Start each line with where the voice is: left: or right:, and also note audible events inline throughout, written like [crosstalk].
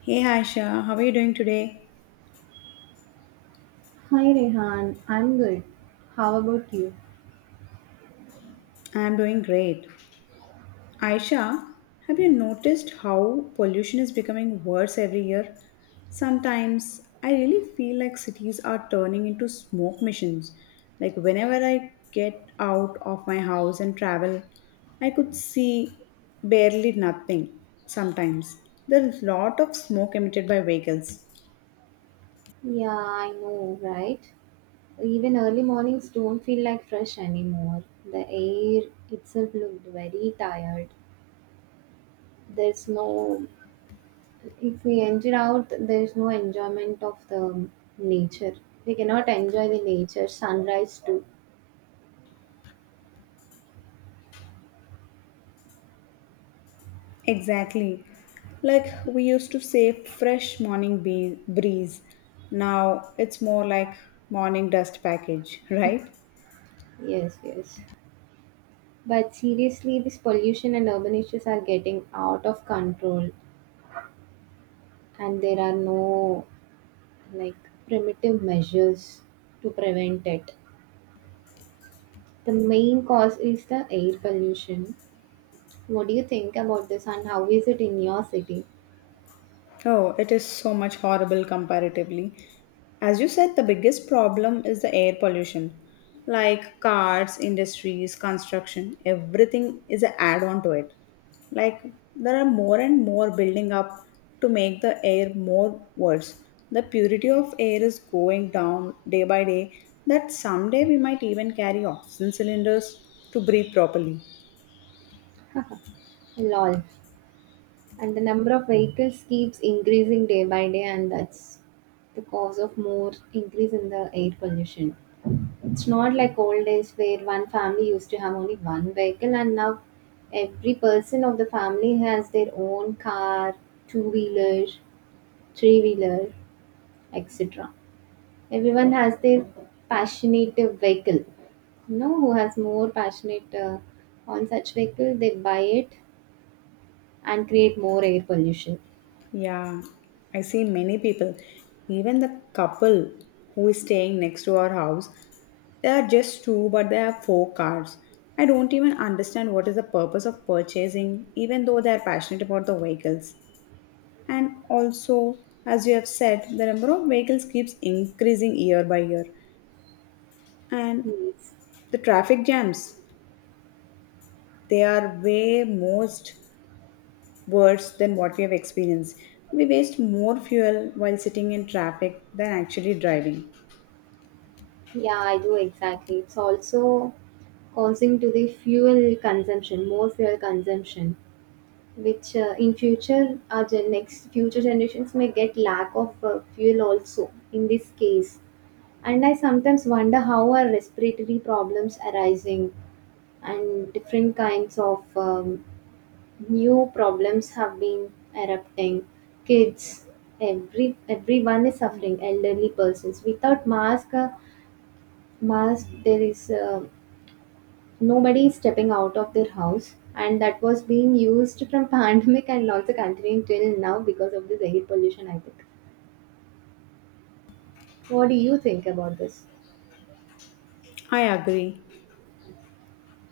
left: Hey Aisha, how are you doing today?
right: Hi Rehan, I'm good. How about you?
left: I'm doing great. Aisha, have you noticed how pollution is becoming worse every year? Sometimes I really feel like cities are turning into smoke missions. Like whenever I get out of my house and travel, I could see barely nothing sometimes. There's a lot of smoke emitted by vehicles.
right: Yeah, I know, right? Even early mornings don't feel like fresh anymore. The air itself looked very tired. There's no, If we enter out, there's no enjoyment of the nature. We cannot enjoy the nature, sunrise too.
left: Exactly. Like we used to say, fresh morning breeze. Now it's more like morning dust package, [laughs] right?
right: Yes, yes. But seriously, this pollution and urban issues are getting out of control, and there are no like primitive measures to prevent it. The main cause is the air pollution. What do you think about this and how is it in your city?
left: Oh, it is so much horrible comparatively. As you said, the biggest problem is the air pollution. Like cars, industries, construction, everything is an add on to it. Like there are more and more building up to make the air more worse. The purity of air is going down day by day, that someday we might even carry oxygen cylinders to breathe properly.
right: Lol. And the number of vehicles keeps increasing day by day, and that's the cause of more increase in the air pollution. It's not like old days where one family used to have only one vehicle, and now every person of the family has their own car, two wheeler, three wheeler, etc. Everyone has their passionate vehicle. You know, who has more passionate on such vehicle, they buy it and create more air pollution.
left: Yeah, I see many people, even the couple who is staying next to our house, they are just two, but they have four cars. I don't even understand what is the purpose of purchasing, even though they are passionate about the vehicles. And also, as you have said, the number of vehicles keeps increasing year by year, and
right: Yes.
left: the traffic jams they are way most worse than what we have experienced. We waste more fuel while sitting in traffic than actually driving.
right: Yeah, I do exactly. It's also causing to the fuel consumption, more fuel consumption, which in future our next future generations may get lack of fuel also in this case. And I sometimes wonder how our respiratory problems arising and different kinds of new problems have been erupting kids, everyone is suffering, elderly persons without mask mask, there is nobody is stepping out of their house, and that was being used from [laughs] pandemic and also continuing till now because of this air pollution, I think. What do you think about this?
left: I agree.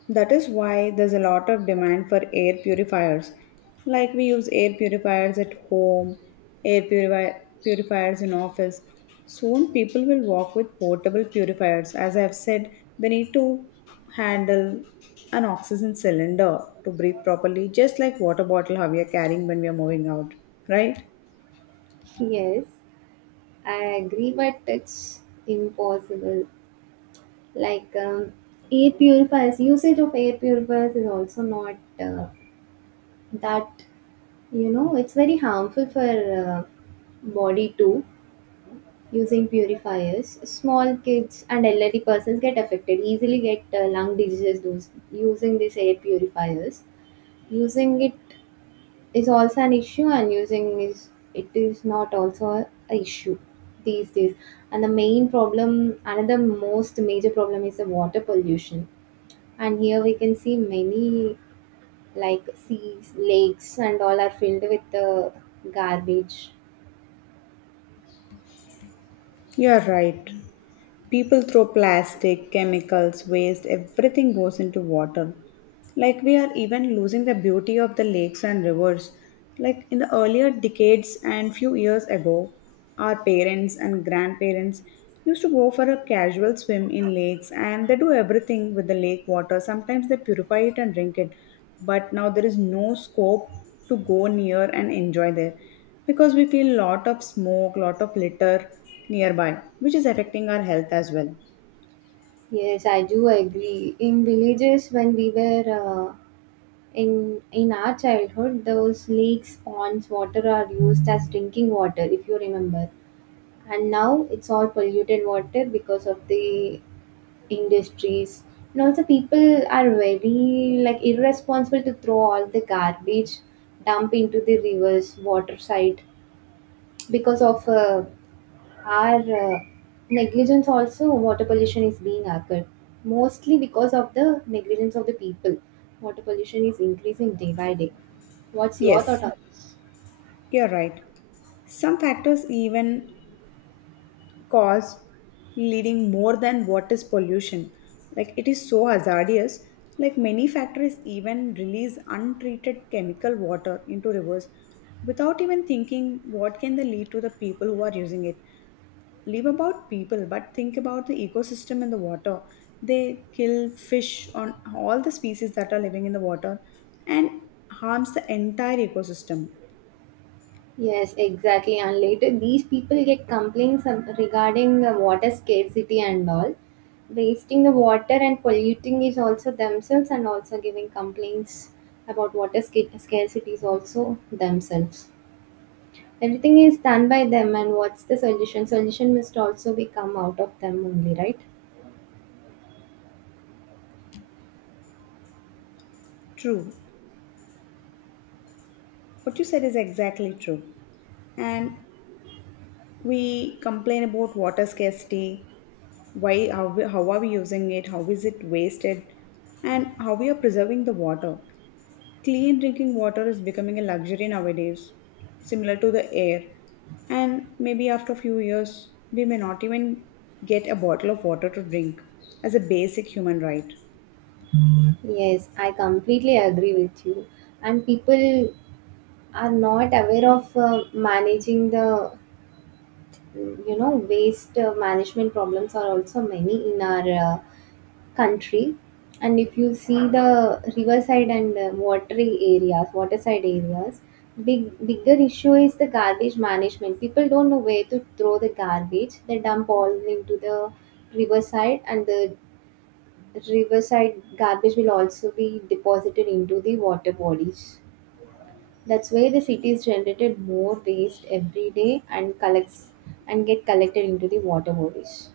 left: That is why there's a lot of demand for air purifiers. Like we use air purifiers at home, air purifi- purifiers in office. Soon people will walk with portable purifiers. As I've said, they need to handle an oxygen cylinder to breathe properly, just like water bottle how we are carrying when we are moving out, right?
right: Yes, I agree, but it's impossible, like air purifiers, usage of air purifiers is also not that, you know, it's very harmful for body too. Using purifiers, small kids and elderly persons get affected easily, get lung diseases, those using these air purifiers. Using it is also an issue, and using is, it is not also a issue these days. And the main problem, another most major problem is the water pollution, and here we can see many, like seas, lakes, and all are filled with garbage.
left: You're right. People throw plastic, chemicals, waste, everything goes into water. Like we are even losing the beauty of the lakes and rivers. Like in the earlier decades and few years ago, our parents and grandparents used to go for a casual swim in lakes and they do everything with the lake water. Sometimes they purify it and drink it. But now there is no scope to go near and enjoy there because we feel lot of smoke, lot of litter nearby, which is affecting our health as well.
right: Yes, I do agree. In villages, when we were in our childhood, those lakes, ponds water are used as drinking water, if you remember. And now it's all polluted water because of the industries, and also people are very like irresponsible to throw all the garbage, dump into the rivers, water side. Because of our negligence also, water pollution is being occurred, mostly because of the negligence of the people. Water pollution is increasing day by day. What's your
left: Yes,
right: thought on?
left: you're right. Some factors even cost leading more than what is pollution, like it is so hazardous. Like many factories even release untreated chemical water into rivers without even thinking what can they lead to the people who are using it. Leave about people, but think about the ecosystem in the water. They kill fish on all the species that are living in the water and harms the entire ecosystem.
right: Yes, exactly. And later, these people get complaints regarding the water scarcity and all. Wasting the water and polluting is also themselves, and also giving complaints about water scarcity is also themselves. Everything is done by them, and what's the solution? Solution must also be come out of them only, right?
left: True, what you said is exactly true. And we complain about water scarcity, why, how, how are we using it, how is it wasted, and how we are preserving the water. Clean drinking water is becoming a luxury nowadays, similar to the air, and maybe after a few years we may not even get a bottle of water to drink as a basic human right.
right: Yes, I completely agree with you. And people are not aware of managing the waste management problems are also many in our country. And if you see the riverside and watery areas, waterside areas, bigger issue is the garbage management. People don't know where to throw the garbage, they dump all into the riverside, and the riverside garbage will also be deposited into the water bodies. That's why the city is generated more waste every day and collects and get collected into the water bodies.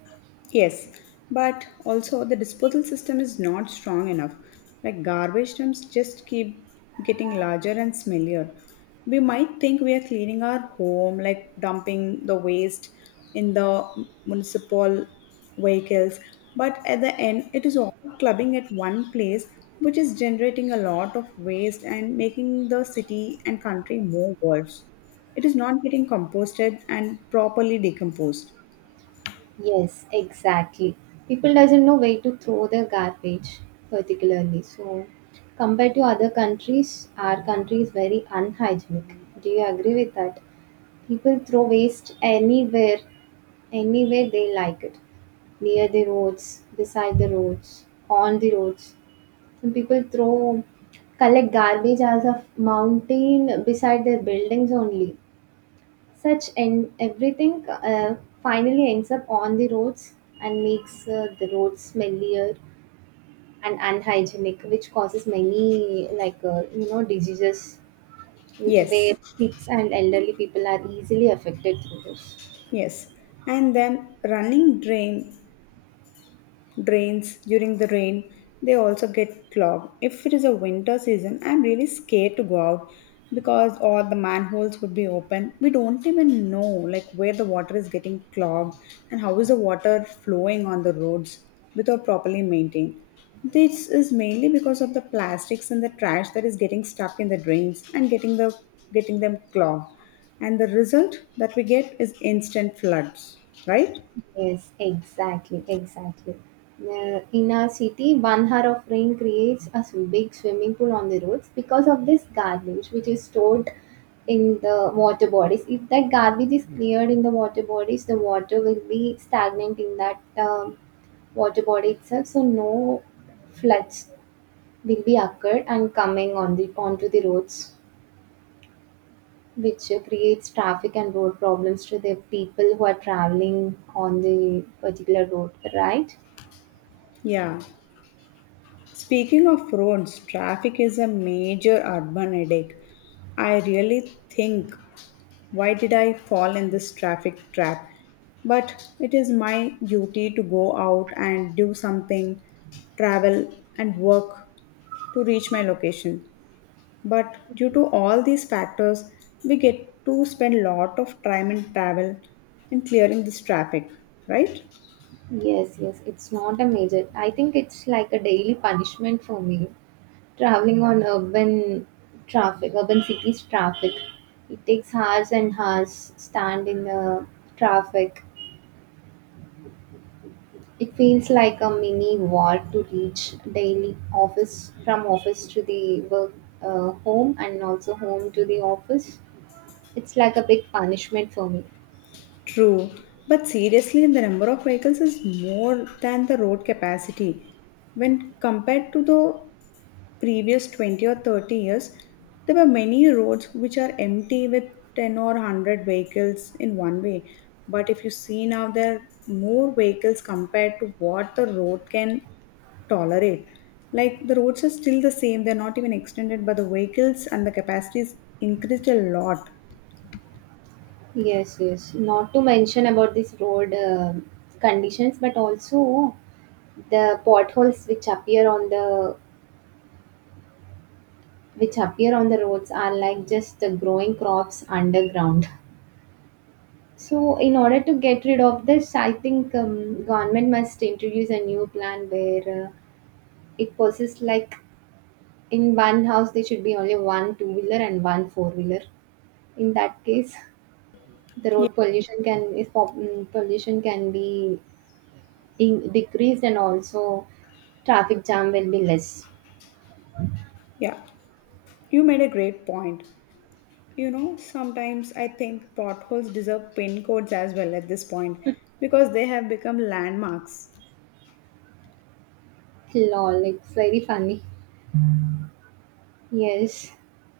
left: Yes, but also the disposal system is not strong enough. Like garbage dumps just keep getting larger and smellier. We might think we are cleaning our home, like dumping the waste in the municipal vehicles, but at the end, it is all clubbing at one place, which is generating a lot of waste and making the city and country more worse. It is not getting composted and properly decomposed.
right: Yes, exactly. People doesn't know where to throw their garbage particularly. So compared to other countries, our country is very unhygienic. Do you agree with that? People throw waste anywhere, anywhere they like it. Near the roads, beside the roads, on the roads. Some people throw, collect garbage as a mountain beside their buildings only. Such and everything finally ends up on the roads and makes the roads smellier and unhygienic, which causes many, like you know, diseases
left: Yes.
right: where kids and elderly people are easily affected through this.
left: Yes, and then running drain drains during the rain, they also get clogged. If it is a winter season, I'm really scared to go out because all the manholes would be open. We don't even know like where the water is getting clogged and how is the water flowing on the roads without properly maintained. This is mainly because of the plastics and the trash that is getting stuck in the drains and getting them clogged, and the result that we get is instant floods, right?
right: Yes, exactly, exactly. In our city, 1 hour of rain creates a big swimming pool on the roads because of this garbage which is stored in the water bodies. If that garbage is cleared in the water bodies, the water will be stagnant in that water body itself, so no floods will be occurred and coming on the onto the roads, which creates traffic and road problems to the people who are traveling on the particular road, right?
left: Yeah. Speaking of roads, traffic is a major urban headache. I really think, why did I fall in this traffic trap? But it is my duty to go out and do something, travel and work to reach my location. But due to all these factors, we get to spend lot of time in travel in clearing this traffic, right?
right: Yes, yes, it's not a major. I think it's like a daily punishment for me. Traveling on urban traffic, urban cities traffic, it takes hours and hours stand in the traffic. It feels like a mini war to reach daily office from office to the work, home, and also home to the office. It's like a big punishment for me.
left: True, but seriously, the number of vehicles is more than the road capacity. When compared to the previous 20 or 30 years, there were many roads which are empty with 10 or 100 vehicles in one way. But if you see now, there are more vehicles compared to what the road can tolerate. Like the roads are still the same, they're not even extended, but the vehicles and the capacity is increased a lot.
right: Yes, yes. Not to mention about this road conditions, but also the potholes which appear on the roads are like just the growing crops underground. [laughs] So, in order to get rid of this, I think government must introduce a new plan where it possesses like in one house there should be only one two wheeler and one four wheeler. In that case, the
left: Yeah,
right: road pollution can is pop- mm, pollution can be decreased, and also traffic jam will be less.
left: Yeah, you made a great point. You know, sometimes I think potholes deserve pin codes as well at this point because they have become landmarks.
right: Lol, it's very funny. Yes,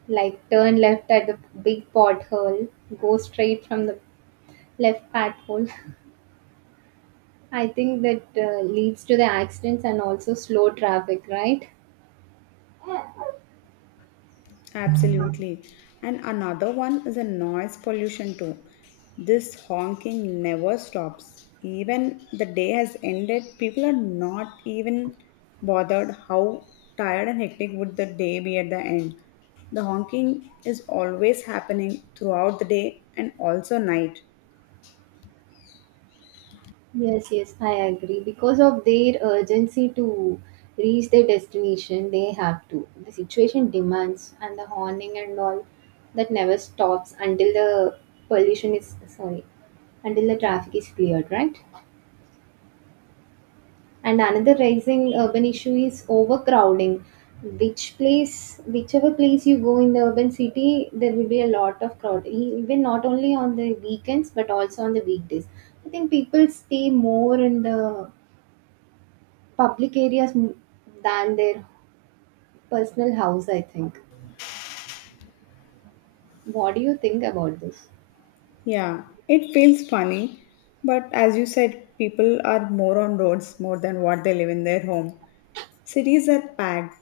right: like turn left at the big pothole, go straight from the left pothole. [laughs] I think that leads to the accidents and also slow traffic, right?
left: Absolutely. And another one is a noise pollution too. This honking never stops. Even the day has ended, people are not even bothered how tired and hectic would the day be at the end. The honking is always happening throughout the day and also night.
right: Yes, yes, I agree. Because of their urgency to reach their destination, they have to. The situation demands, and the horning and all that never stops pollution is sorry, until the traffic is cleared, right? And another rising urban issue is overcrowding. Whichever place you go in the urban city, there will be a lot of crowd. Even not only on the weekends, but also on the weekdays. I think people stay more in the public areas than their personal house, I think. What do you think about this?
left: Yeah, it feels funny, but as you said, people are more on roads more than what they live in their home. Cities are packed.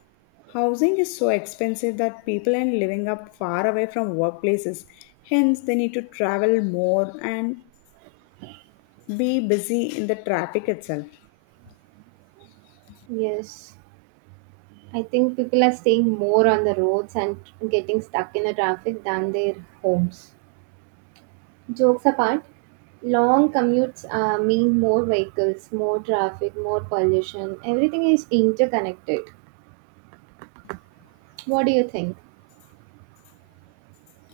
left: Housing is so expensive that people are living up far away from workplaces. Hence, they need to travel more and be busy in the traffic itself.
right: Yes, I think people are staying more on the roads and getting stuck in the traffic than their homes. Jokes apart, long commutes mean more vehicles, more traffic, more pollution. Everything is interconnected. What do you think?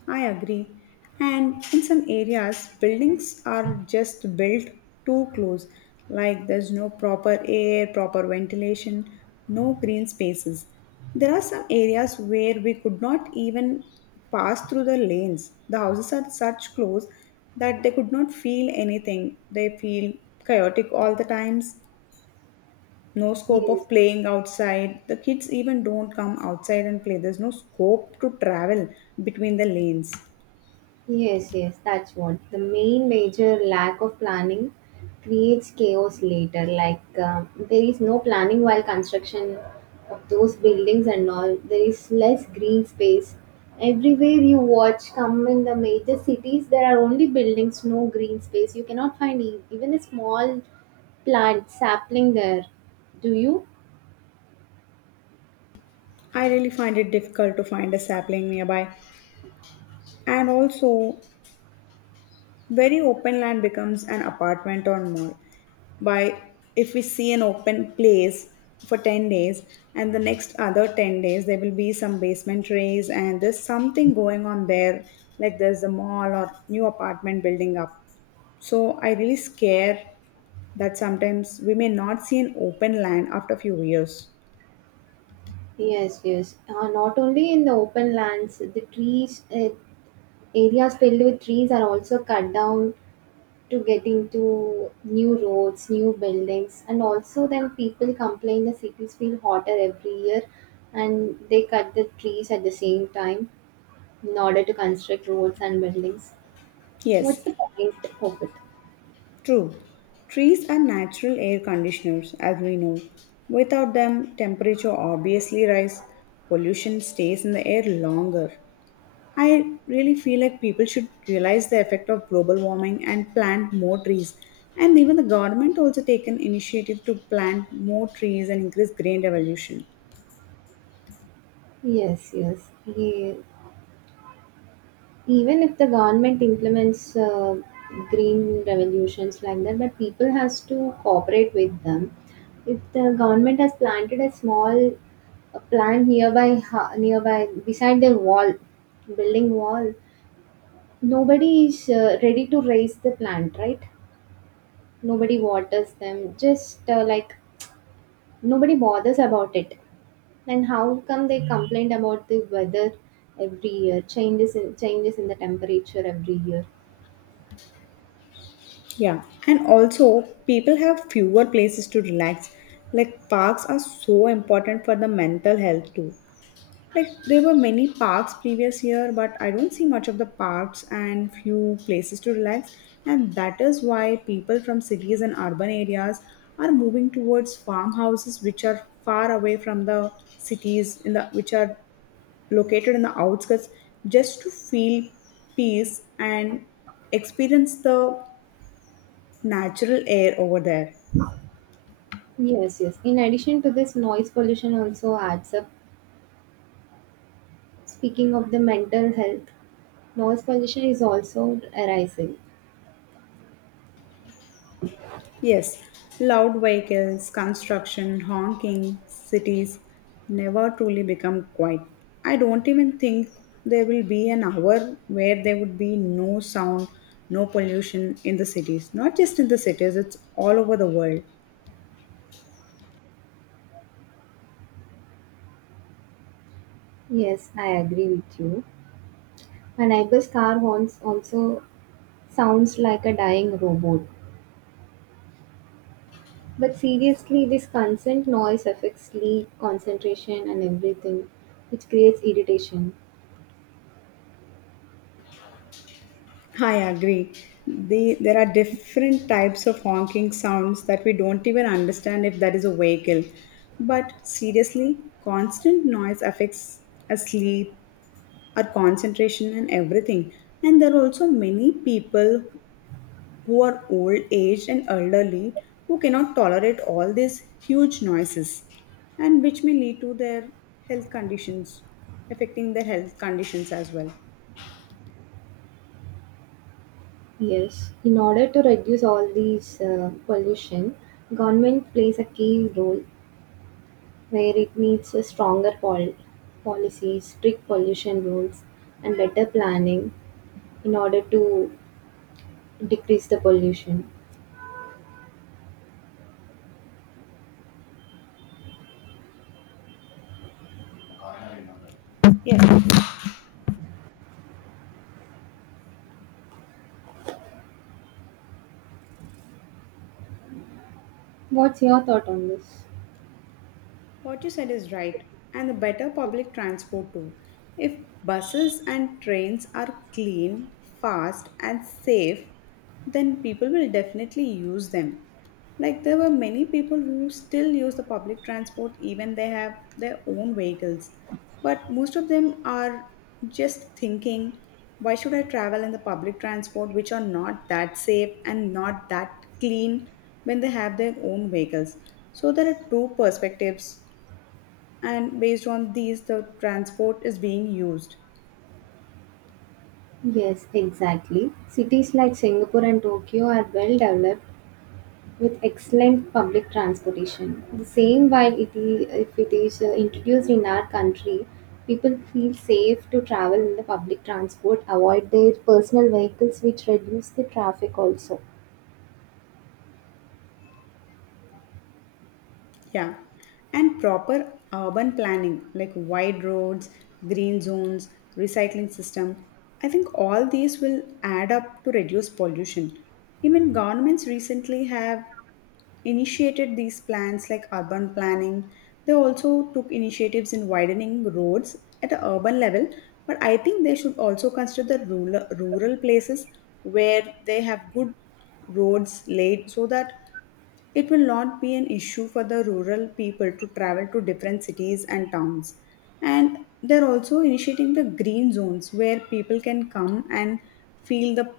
left: I agree. And in some areas, buildings are just built too close. Like there's no proper air, proper ventilation, no green spaces. There are some areas where we could not even pass through the lanes. The houses are such close that they could not feel anything. They feel chaotic all the times. No scope
right: Yes.
left: of playing outside. The kids even don't come outside and play. There's no scope to travel between the lanes.
right: Yes, yes, that's what. The main major lack of planning creates chaos later. Like, there is no planning while construction of those buildings and all. There is less green space. Everywhere you watch, come in the major cities, there are only buildings, no green space. You cannot find even a small plant sapling there. Do you?
left: I really find it difficult to find a sapling nearby. And also, very open land becomes an apartment or mall. By if we see an open place for 10 days, and the next other 10 days, there will be some basement raise, and there's something going on there, like there's a mall or new apartment building up. So, I really scare that sometimes we may not see an open land after a few years.
right: Yes, yes. Not only in the open lands, the trees, areas filled with trees are also cut down to getting to new roads, new buildings, and also then people complain the cities feel hotter every year, and they cut the trees at the same time in order to construct roads and buildings. What's
left: Yes,
right: the point of it?
left: true, trees are natural air conditioners, as we know. Without them, temperature obviously rise, pollution stays in the air longer. I really feel like people should realize the effect of global warming and plant more trees. And even the government also take an initiative to plant more trees and increase green revolution.
right: Yes, yes. Yeah. Even if the government implements green revolutions like that, but people has to cooperate with them. If the government has planted a small plant nearby nearby, beside their wall, building wall, nobody is ready to raise the plant, right? Nobody waters them, just like nobody bothers about it. And how come they complained about the weather every year, changes in the temperature every year?
left: Yeah, and also people have fewer places to relax. Like parks are so important for the mental health too. Like there were many parks previous year, but I don't see much of the parks and few places to relax. And that is why people from cities and urban areas are moving towards farmhouses which are far away from the cities in the which are located in the outskirts just to feel peace and experience the natural air over there.
right: Yes, yes. In addition to this, noise pollution also adds up. Speaking of the mental health, noise pollution is also arising.
left: Yes, loud vehicles, construction, honking, cities never truly become quiet. I don't even think there will be an hour where there would be no sound, no pollution in the cities. Not just in the cities, it's all over the world.
right: Yes, I agree with you. My neighbor's car horns also sounds like a dying robot. But seriously, this constant noise affects sleep, concentration, and everything, which creates irritation.
left: I agree. There are different types of honking sounds that we don't even understand if that is a vehicle. But seriously, constant noise affects our sleep, our concentration and everything, and there are also many people who are old aged and elderly who cannot tolerate all these huge noises and which may lead to their health conditions, affecting their health conditions as well.
right: Yes. In order to reduce all these pollution, government plays a key role where it needs a stronger policies, strict pollution rules, and better planning in order to decrease the pollution.
left: Yes.
right: What's your thought on this?
left: What you said is right, and the better public transport too. If buses and trains are clean, fast, and safe, then people will definitely use them. Like there were many people who still use the public transport even they have their own vehicles. But most of them are just thinking, why should I travel in the public transport which are not that safe and not that clean when they have their own vehicles? So there are two perspectives, and based on these the transport is being used.
right: Yes, exactly. Cities like Singapore and Tokyo are well developed with excellent public transportation. The same while it is, if it is introduced in our country, people feel safe to travel in the public transport, avoid their personal vehicles, which reduce the traffic also.
left: Yeah, and proper urban planning like wide roads, green zones, recycling system, I think all these will add up to reduce pollution. Even governments recently have initiated these plans like urban planning. They also took initiatives in widening roads at an urban level, but I think they should also consider the rural places where they have good roads laid so that it will not be an issue for the rural people to travel to different cities and towns. And they're also initiating the green zones where people can come and feel the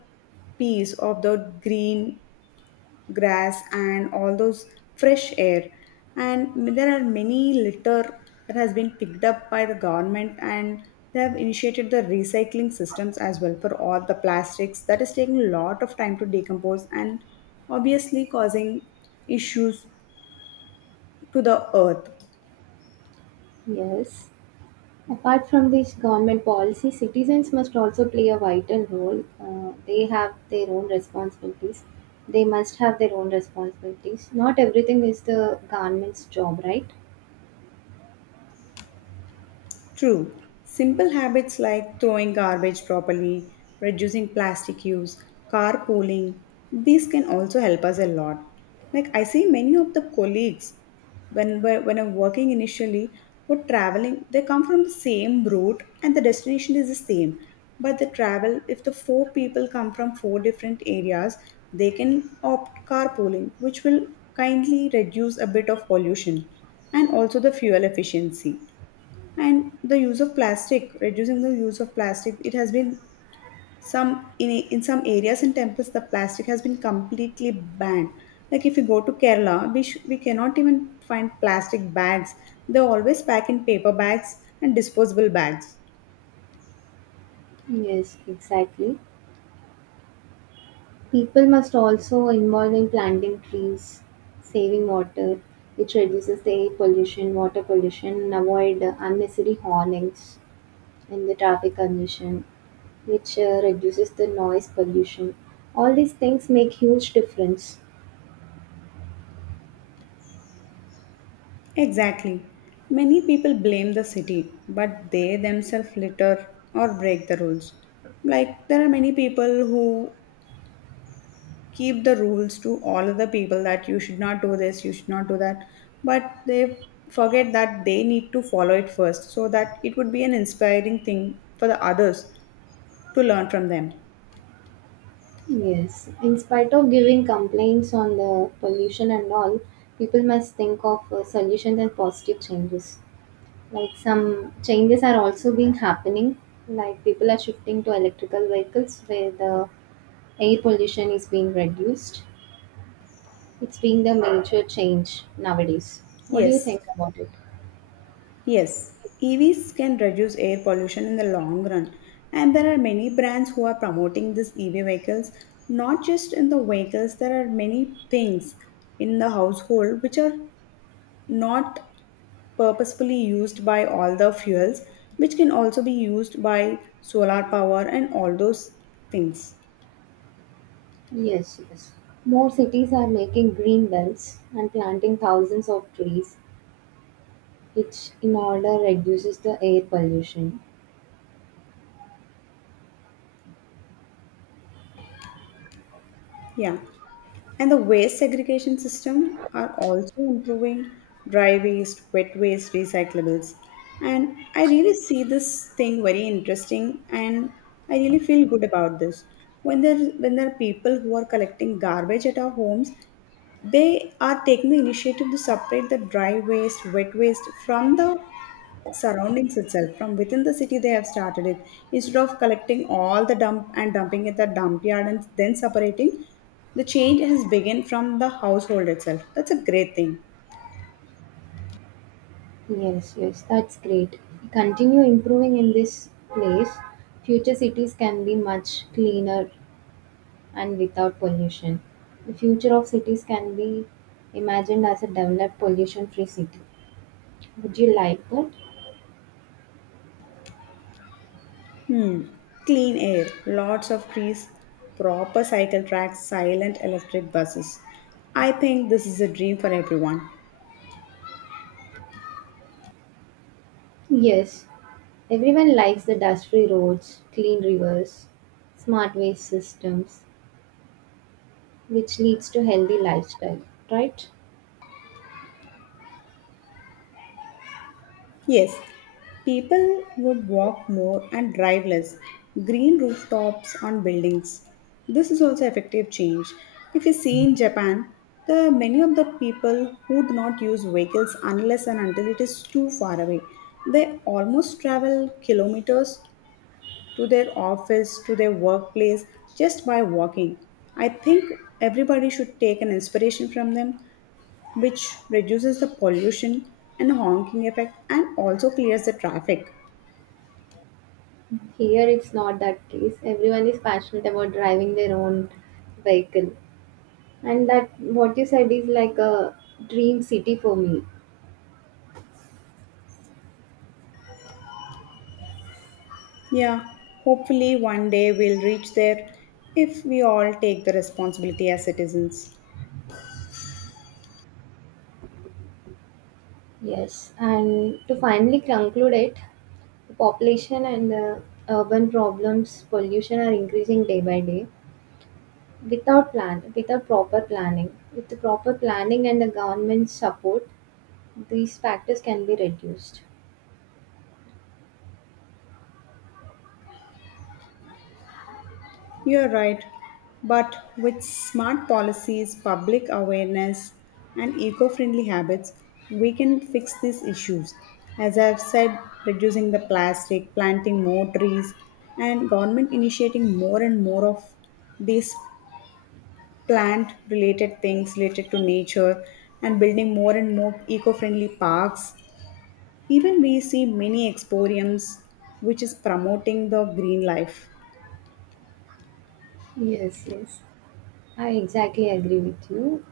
left: peace of the green grass and all those fresh air, and there are many litter that has been picked up by the government, and they have initiated the recycling systems as well for all the plastics that is taking a lot of time to decompose and obviously causing issues to the earth.
right: Yes. Apart from these government policies, citizens must also play a vital role. They have their own responsibilities. They must have their own responsibilities. Not everything is the government's job, right?
left: True, simple habits like throwing garbage properly, reducing plastic use, carpooling, these can also help us a lot. Like, I see many of the colleagues when I'm working initially or traveling, they come from the same route and the destination is the same. But the travel, if the four people come from four different areas, they can opt carpooling, which will kindly reduce a bit of pollution and also the fuel efficiency and the use of plastic, reducing the use of plastic. It has been some in some areas and temples the plastic has been completely banned. Like, if you go to Kerala, we cannot even find plastic bags. They always pack in paper bags and disposable bags.
right: Yes, exactly. People must also involve in planting trees, saving water, which reduces the air pollution, water pollution, and avoid unnecessary hornings in the traffic congestion, which reduces the noise pollution. All these things make huge difference.
left: Exactly. Many people blame the city, but they themselves litter or break the rules. Like, there are many people who keep the rules to all of the people that you should not do this, you should not do that. But they forget that they need to follow it first so that it would be an inspiring thing for the others to learn from them.
right: Yes, in spite of giving complaints on the pollution and all, people must think of solutions and positive changes. Like some changes are also being happening, like people are shifting to electrical vehicles where the air pollution is being reduced. It's being the major change nowadays. What do you
left: Yes,
right: think about it?
left: yes. EVs can reduce air pollution in the long run, and there are many brands who are promoting these EV vehicles. Not just in the vehicles, there are many things in the household which are not purposefully used by all the fuels, which can also be used by solar power and all those things.
right: Yes, yes. More cities are making green belts and planting thousands of trees, which in order reduces the air pollution.
left: Yeah. And the waste segregation system are also improving, dry waste, wet waste, recyclables. And I really see this thing very interesting and I really feel good about this. When there are people who are collecting garbage at our homes, they are taking the initiative to separate the dry waste, wet waste from the surroundings itself. From within the city they have started it, instead of collecting all the dump and dumping at the dump yard and then separating. The change has begun from the household itself. That's a great thing.
right: Yes, yes, that's great. Continue improving in this place. Future cities can be much cleaner and without pollution. The future of cities can be imagined as a developed pollution free city. Would you like that?
left: Hmm. Clean air, lots of trees, proper cycle tracks, silent electric buses. I think this is a dream for everyone.
right: Yes, everyone likes the dust free roads, clean rivers, smart waste systems, which leads to healthy lifestyle, right?
left: Yes, people would walk more and drive less. Green rooftops on buildings. This is also effective change. If you see in Japan, the many of the people who do not use vehicles unless and until it is too far away, they almost travel kilometers to their office, to their workplace, just by walking. I think everybody should take an inspiration from them, which reduces the pollution and honking effect and also clears the traffic.
right: Here it's not that case, everyone is passionate about driving their own vehicle, and that what you said is like a dream city for me.
left: Yeah, hopefully one day we'll reach there if we all take the responsibility as citizens.
right: Yes, and to finally conclude it, the population and the urban problems, pollution are increasing day by day without proper planning. With the proper planning and the government support, these factors can be reduced.
left: You're right, but with smart policies, public awareness, and eco friendly habits, we can fix these issues. As I've said, reducing the plastic, planting more trees, and government initiating more and more of these plant related things related to nature and building more and more eco-friendly parks. Even we see many exporiums which is promoting the green life.
right: Yes, yes, I exactly agree with you.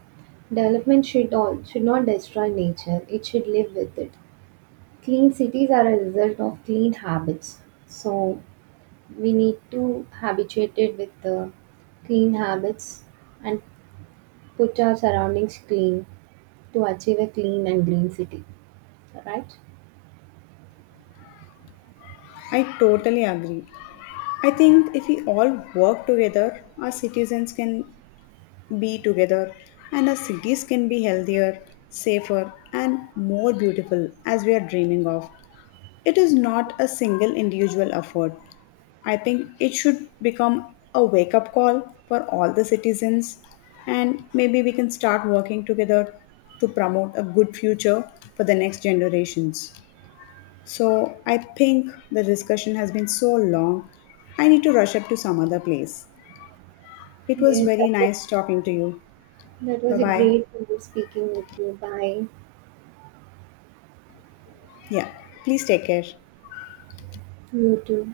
right: Development should not destroy nature. It should live with it. Clean cities are a result of clean habits. So we need to habituate it with the clean habits and put our surroundings clean to achieve a clean and green city. All right?
left: I totally agree. I think if we all work together, our citizens can be together and our cities can be healthier, safer, and more beautiful, as we are dreaming of. It is not a single individual effort. I think it should become a wake up call for all the citizens, and maybe we can start working together to promote a good future for the next generations. So, I think the discussion has been so long. I need to rush up to some other place. It was
right: Yes, that
left: very
right: was
left: nice talking to you.
right: that
left: Bye
right: was a
left: bye.
right: great speaking with you. Bye.
left: Yeah, please take care.
right: You too.